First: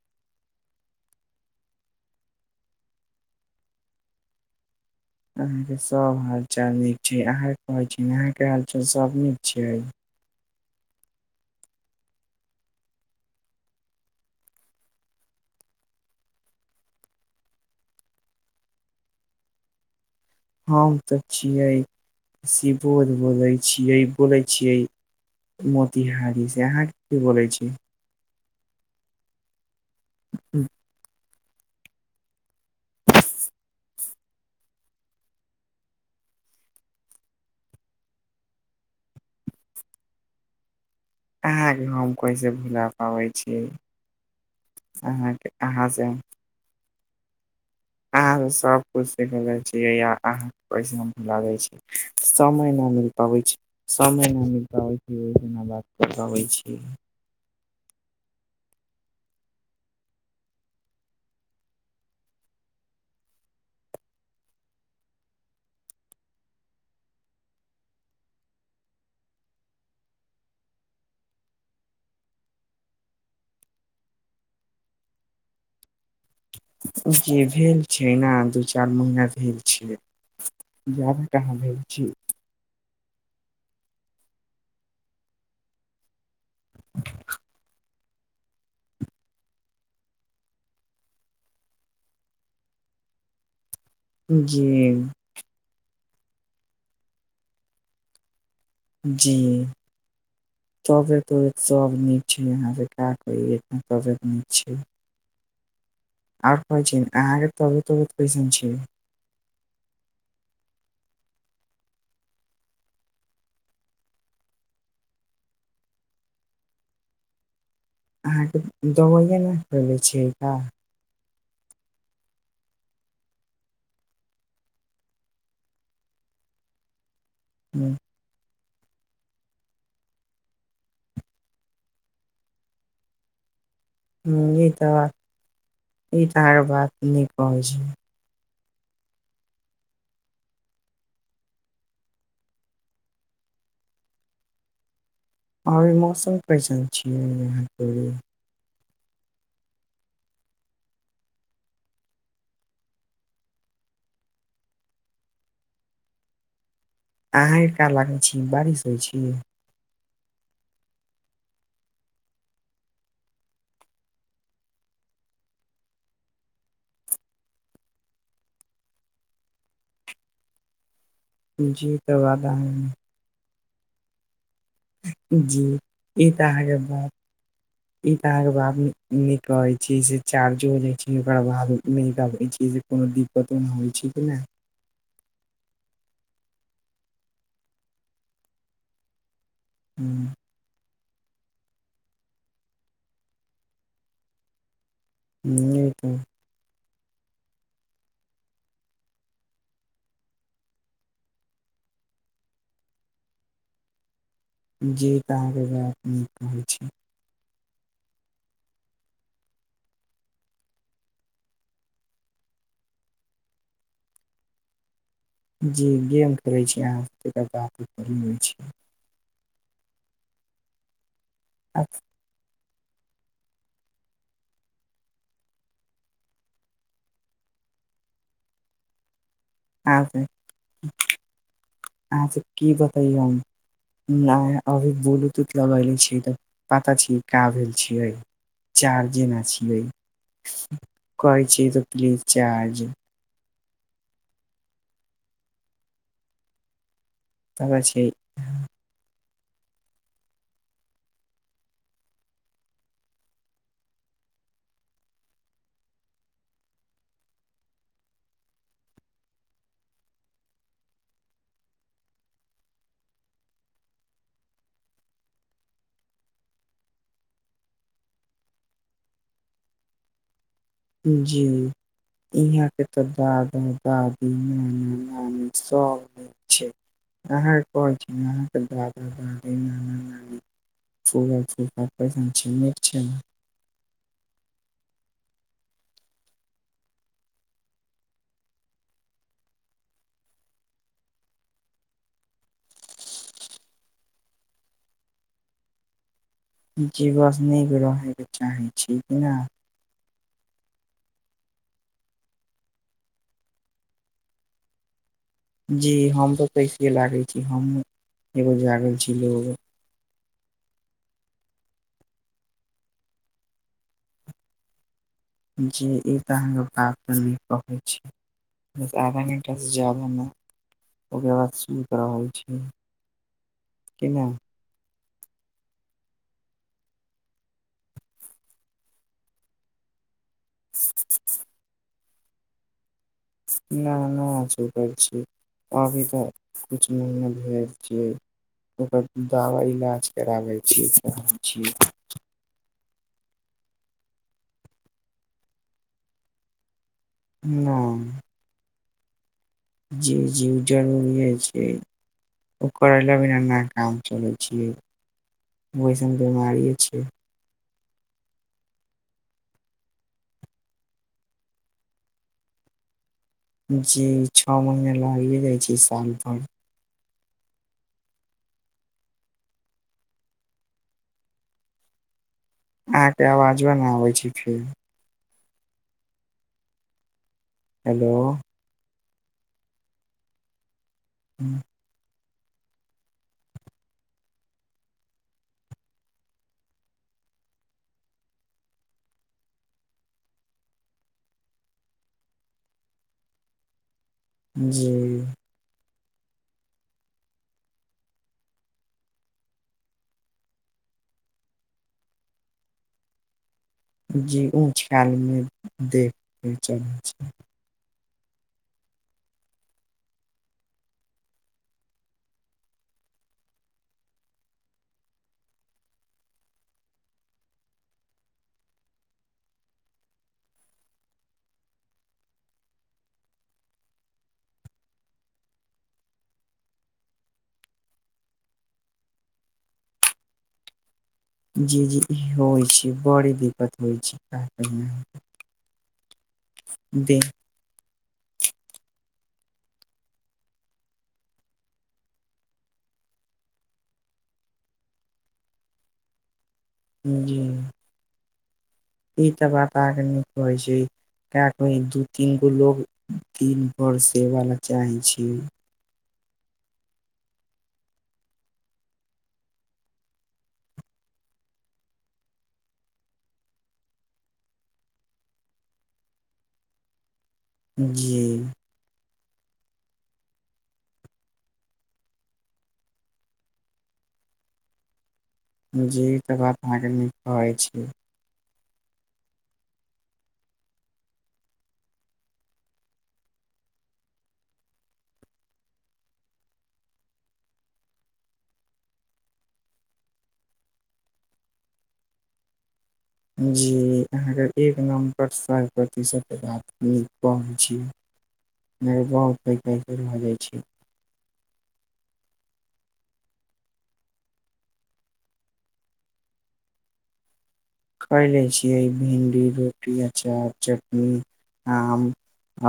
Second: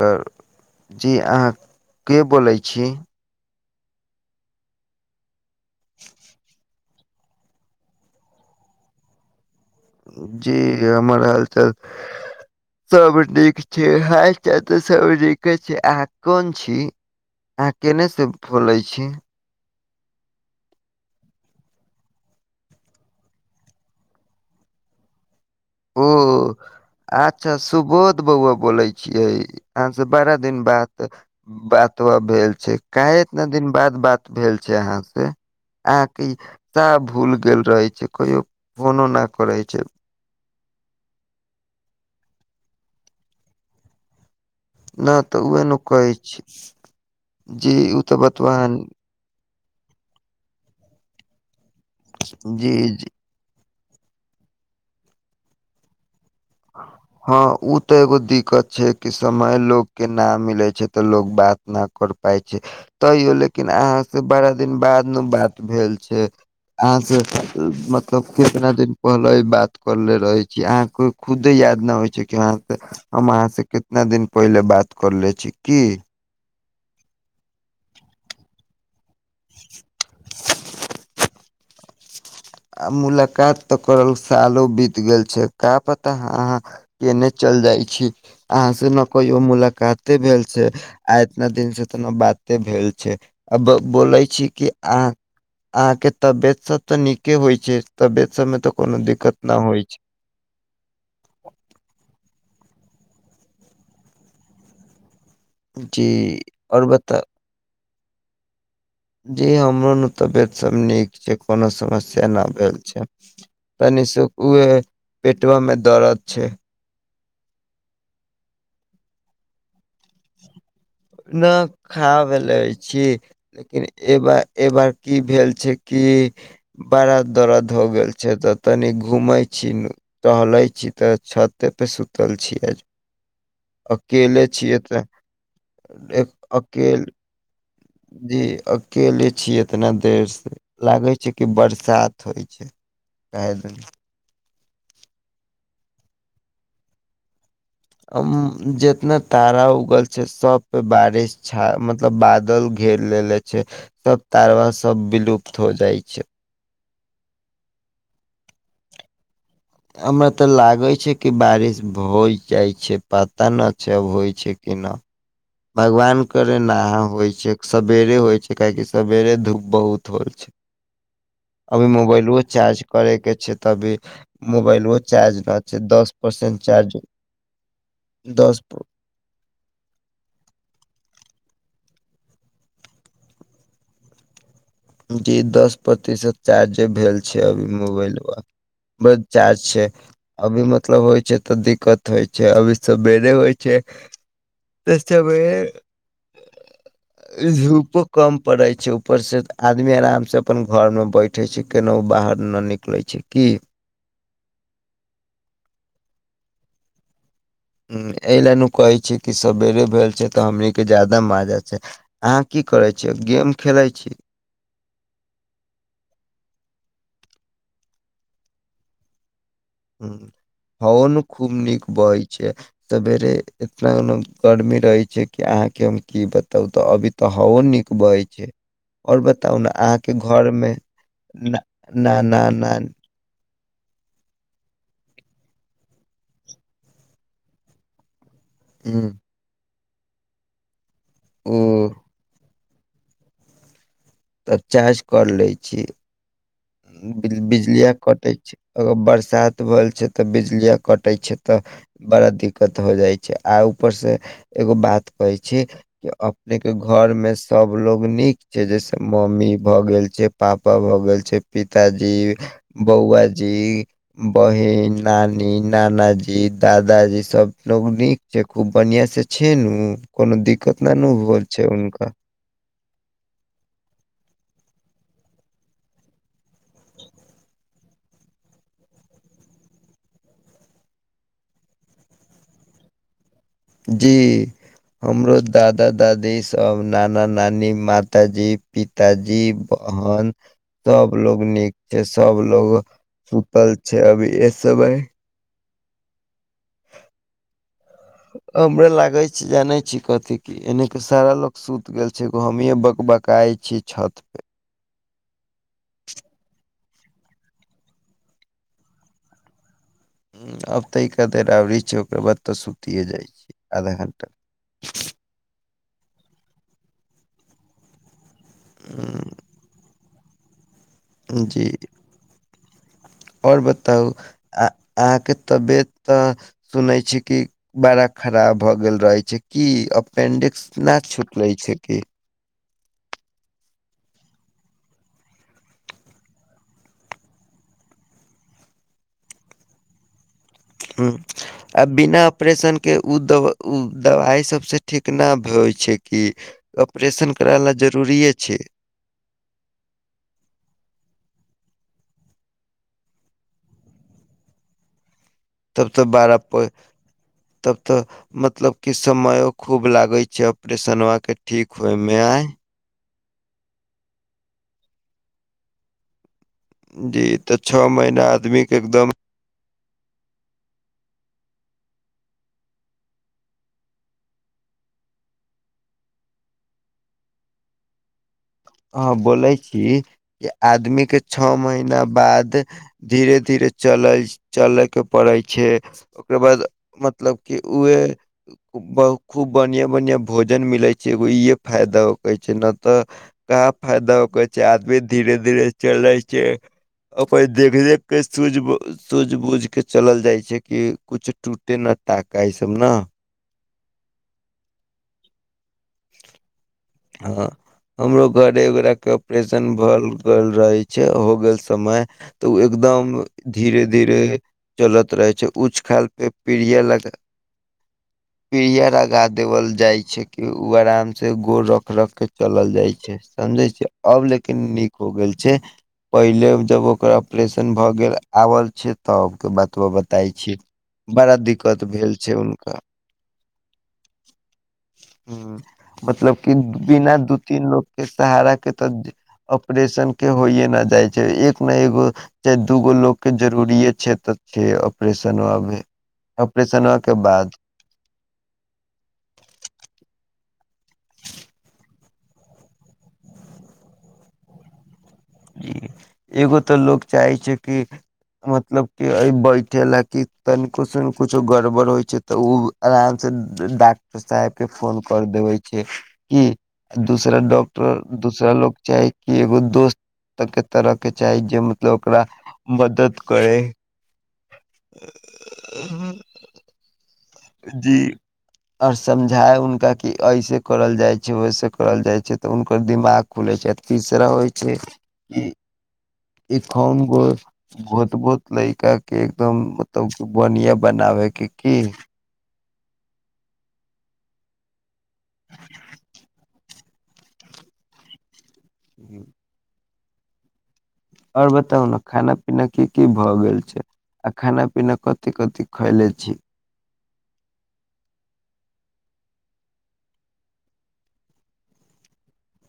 हँ जी अहाँ के बोलै छी? यहां के सब हाल चाल नीक छै अहाँ के कहेै छी अहाँ के हाल चाल सब नीक छीयै? जी हमर हालचाल सब नीक छै हाल चाल तऽ सब नीके छै आहाँ कोन छी? अहाँ केने से फोले छी? हम तऽ छियै शिवोर बोलै छियै बोलै छियै। ओ तिहारी से आहाँ। अच्छा सुबोध बौआ बोलेै छियै आहाँ से बारा दिन बाद। बातवा भेल छै काहे इतना दिन बाद बात भेल छै अहाँ से? आके सब भूल गेल रहे छै कहियो फोनो न करे छै? आहाँ के हम कैसे भुला पाबै छीयै। ना तऽ उहे ने से कहै हम छी जी। अहाँ तऽ सब कछ सिखे जाय छियै या आहाँ पैसा लागै छी। समय ना जी मिल पाबै छै समय ना मिल पाबै छै ओजना बात कर पाबै छै। जी हँ उ तऽ एगो दिक्कत छै कि समय लोग के न मिले छै तऽ लोग बात न कर पाइ छै तैयो लेकिन अहाँ से बारा दिन बाद में बात भेल छै। अहाँ से मतलब कितना दिन पहिले बात करले रहे छी अहाँके खुद याद न होइ छै कि आहासे हम अहाँ से कितना दिन पहिले बात करले छी की। जे भेल छै ने दू चारि महिना। भेल छै जादा कहाँ भेल छी। आ मुलाकात तऽ करल सालो बीत गेल छै। का पता अहाँ केने चल जाइ छी। अहाँ से ने कहियो मुलाकाते भेल छै आ इतना दिन से तऽ ने बाते भेल छै। आ बोलै छी कि जी, अह अहाँके तबियत सब तऽ नीक के होइ छै तबियत सममे तऽ। जी। दिक्कत न होइ छै तबियत उबीयत सब नीक छै आहा बेकार कहलियै तबियत नी छै। जी। आओर कहै छीयन आहाके तबयत उबयत कैसन छै? जी हमरो न तबियत सब नीक छै कोनो समस्या न भेल छै। तनि सु उहे पेटवा में दरद छै। अहाँके दबैया ने खले छियै ऐतऽ। नऽ खाब भेलै छी। लेकिन एबार ए बार की भेल छै कि बारा दर्द हो गेल छै तऽ तनी घुमै छी नु। टहलै छी तऽ छऽते पे सुतल छियै। अकेले हुं ई छियै त तऽ ई त अहाँके बात अकेल। नीक कहै छी, जी अकेले छीयै इतना देर से लागे छै कि बरसात होइ छै। रहै दही। आरे मौसम कैसन छियैह। हम जेतना। तारा उगल छै सब पे बारिश छा मतलब बादल घेर लेले छै। सब तारवा सब विलुप्त हो जाइ छै। अहाँ के का लागै छी बारिश होइ छी। हमरा तऽ लागै छै कि बारिश भऽ होइ जाइ छै पता नऽ छै होइ छै कि न। भगवान करे नहा होइ छै सवेरे होइ छै काहेकि सवेरे धूप बहुत होइ छै। अभी जी त मोबाइलवा बात चार्ज अहाँ करैके छय तऽ अभी मोबाइल उहो चार्ज न जी छै दस ई त परसेंट अहाँके चार्ज बात दस निक रहै छीयै से चारजो नै छै ओकरा लाल नै दहबै छीयै कोनो दिक पतन होइ छै कि नहि। जी दस प्रतिशत चार्ज भेल छैय अभी मोबाइलमे बट चार्ज छैय। हूँ। अभी मतलब होइ छैय तऽ दिक्कत होइ छैय अभी सवेरे होइ छैय। तऽ सवेरे। जी तऽ इ धूपो कम पड़ै छैय ऊपर से आदमी आराम सँ अपन घोरमे बैठे छैय केनाहु बाहर न निकलै छैय की? जी तऽ अहाँके बात नीक कहै छीय। उम एहि लए नु कहै छैय कि सबेरे भेल छैय तऽ हमनी के ज्यादा माजा छैय। अहाँ की करै छियै गेम खेलै छी। जी गेम खेलै छी अहाँके बात करी रहल छी। हुँ हवो नय खूब नीक बहै छैय। सवेरे इतना न गर्मी रहै छैय कि अहाँके हम की बताउ त अभी त हवो नीक बहै छैय। और बताउ न। आ सब, ना आ सब ना की ना बतइयए हम। आइ अभी ब्लूटूथ लगैले छियै त पता छी का भेल छियै। चार्जे न छियै, कहय उ छैय त प्लीज चार्ज। त चार्ज कर लै छी बि पता बिजलिया छै कटै छैय अगर बरसात भ गेल छैय त बिजलीया कटै छैय त बड़ा दिक्कत हो जाइ छैय आ ऊपरसँ एगो बात कहै छी अपनेके घरमे सबलोग नीक छैय जैसे मम्मी भ गेल छैय पापा भ गेल छैय पिताजी, बौआ जी बहिन, नानी, नानाजी, दादाजी सबलोग नीक जे खूब बढ़िया से छैय नु, कुनु दिक्कत ननु हुवय छैय उनका। इहाँ के त दादा, दादी, नाना, नानी सब नीक छैय। अहाँके कोन छी अहाँके दादा, दादी, नाना, नानी फूआ, फुफा कैसन छैय नीक छैय। जी। हमरो दादा, दादी सब नाना, नानी माताजी पिता ताजी, बहन सब लोग नीक छैय सब लोग सुतल छैय अभी ए सबय जी बस नीक रहै। हमरे लागै छैय जानै छी कथी कि एने के सारा लोग सुत गेल छैय एगो हमीये बकबकाइ छीयै छत पे। जी हम तो कैसे लागे छी हम एगो जागल छी ओ लोग आब त इ [unintelligible] आबे छैय ओकर बाद त सुतिये जाइ छियै आधा घंटा। जी इ त अहाँके बात नीक कहै छी। बस आधा उम्म, घण्टासँ जादा न ओकर बाद जी। सुत रहल छी। और कि बताउ ना आ अहाँके तबियत त सुनै छी कि बड़ा खराब भ गेल रहै छैय की अप अपेंडिक्स न छूटले छैय कि। न, न छुटल छैय। अभी त कुछ महीना भेल छियै ओकर दवा इलाज कराबय छी [unintelligible] छी। ऑपरेशनके उ दब उ दबाइ सभसँ ठीक न भ होइ छैय कि। ऑपरेशन करै लए जरूरिए छैय। जी- जी उ जरूरीेये छैय। ओकर अलावे न काम चलै छियै उ तब तऽ एयसन बड़ा प बिमारीये छियै। तब त मतलब कि समयो खूब लागैय छैय ऑपरेशनमाके ठीक होयमे आइ। जी छ महीना लागिये जाइ छैय साल भर। जी त छ महीना आदमीके एकदम अहाँके आवाजबा न आबैय छैय फेर। हेलो। हॅंऽ बोलै छी जे आदमी के छओ महीना बाद धीरे-धीरे चलै चलैके पड़ै छै ओकर बाद मतलब कि उएहे बहु खूब बढ़िआँ-बढ़िआँ भोजन मिलै छै एगो इहे फायदा छैय नै तऽ। कहाँ फायदा होकर छै जी आदमी धीरे-धीरे चलै छै। ओकर देखरेख के सूझ सूझ बूझ के चलल जाइ छै कि कुछ टूटे नऽ ताका ई सब नऽ। जी उ खयाल मे देख के चलै छै। अहं हमरो घर एकगोरा के ऑपरेशन भऽ गेल रहे छै, हो गेलै समय तऽ उ एकदम धीरे-धीरे चलैत रहै छै, उंच ख्याल पे पीढ़िया ल के। पीढ़िया लगा देवल जाय छैय कि उ आराम से गोड़ रख रख के चलल जाय छै, समझे छै, अब लेकिन नीक हो गेल छै। पहिले जब ओकर ऑपरेशन भए गेल आबल छै तब के बतबा बताय छी। बड़ा दिक्कत जी-जी भेल छै होइ हुनका छै बड़ दिकत होइ छै हुं, मतलब कि बिना दू तीन लोग के सहारा के तऽ ऑपरेशन के होइए न जाइ छै, एक ने एगो चाहे दू गो लोकके जरुरीये छै तऽ छै ऑपरेशन आबै ऑपरेशन हो के जी बाद। ई तऽ बात अहाॅं कऽ नीक होइ छै। किया त दू तीन गो लोग दिन भर सेवा ले चाहै छी। जी--एगो तऽ लोक चाहै छै कि मतलब कि ऐ बैठे ले कि तनिको स हुनको कुछो गड़बड़ होइ छैय तऽ ओ आराम से डॉक्टर साहेब के फोन कऽ देबै छै कि दूसरा डाक्टर तऽ दूसरा जे लोग चाही कि एगो दोस्त के तरह के चाही जे मतलब ओकरा मदद करै। जी तब आप अहाँ गेल जी। और समझायब हुनका कि ऐसे करल जाइ छै वैसे करल जाइ छै तऽ हुनकर दिमाग खुलै छै, तीसरा होइ छै ई एक खन गो बहुत बहुत लयका के एकदम मतलब बढ़िया बनाबे के की जी अहाँके एक नम्बर सौ प्रतिशत बात न होइ छी प भ जाइ छी [unintelligible] और बताउ नऽ खाना पीना की की भए गेल छै। आ खाना पीना कथि कथि खैले छी। खयले छियै भिंडी, रोटी, अचार, चटनी, आम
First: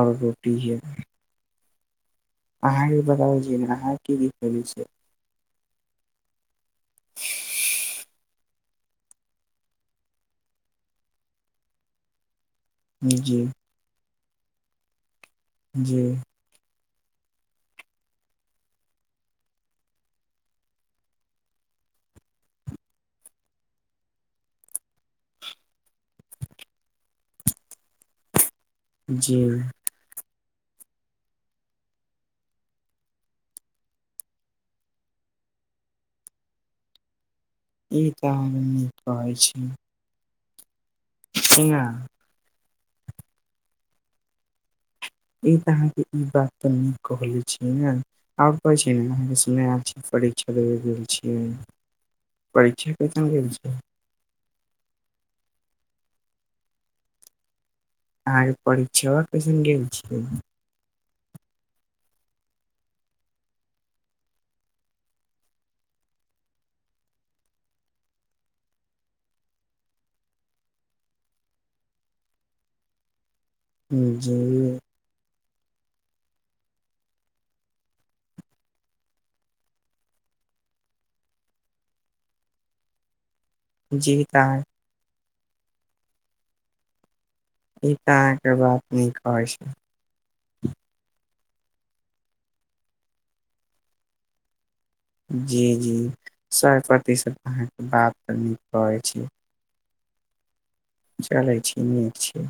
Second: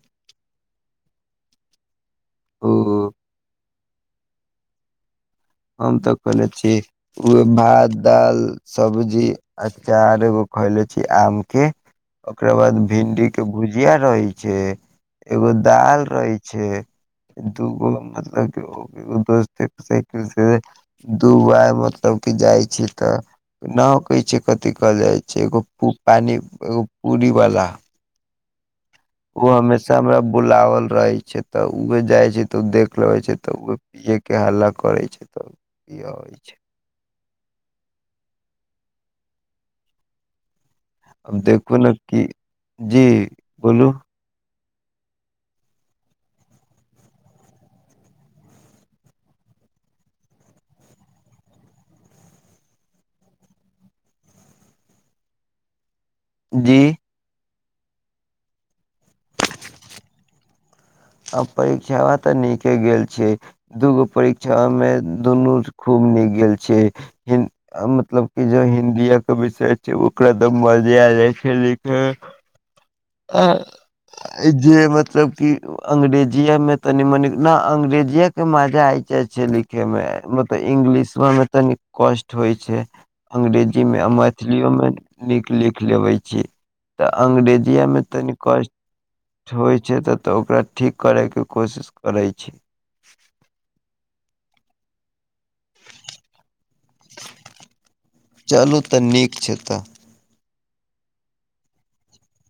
और रोटी है। ओ अहाँके बतावै छी ने अहाँ की की करै छियै। हम तऽ खेने छी उहे भात-दाल सब्जी अचार एगो खैले छी आम के ओकरा बाद छियै भिन्डी के जी भुजिया रहे छै, एगो जी दाल रहै छै, दूगो मतलब दोस्त के साइकिल से दुबइ मतलब की जाइ छी तऽ ना उ कहै छै कथि कहल जाइ छै एगो पू पानी एगो पूरी वाला जी उहो मे सब अब बुलावल रहै छै तऽ उहो जाइ छै तऽ देख लेबै छै तऽ पियए के हल्ला करै छै तब पियाबै छै। ई तऽ आहां नीक कहै छीयै। देखू नै कि जी बोलू? ई तऽ अहाँके ई बात तऽ नीक कहने छी नै? आब कहै छी नै आहां के सुने में ऐल छै परीक्षा देबै गेल छियै। परीक्षा कैसन गैल छै। जी। अहांके परीक्षवा कैसन गेल छै? आब परीक्षवा तऽ नीके गेल छै। दूगो परीक्षामे दुनू खूब नीक गेल छै, हिं अ मतलब कि जे हिन्दीया के विषय छै ओकरा एकदम मजे आ जाय छै लिखै मे। अ-अ जी जे मतलब कि अंग्रेजीए मे तनी-मनि न अंग्रेजीेया के मजा आए जाय छै लि खे मे मतलब इंगलिशवा मे तनी कष्ट होइ छै, अंग्रेज जी मे मैथिलीयो में तनी नीक लिख लेबै छीयै त अंग्रेजी या ई में तऽ तनी अहाँके बात नीक कहै कष्ट होइ छै तऽ ओकरा ठीक करैके कोशिश करै छीयै। जी-जी सए प्रतिशत अहाँ के बात तऽ नीक कहै छी। से त चलै छी, नीक छी।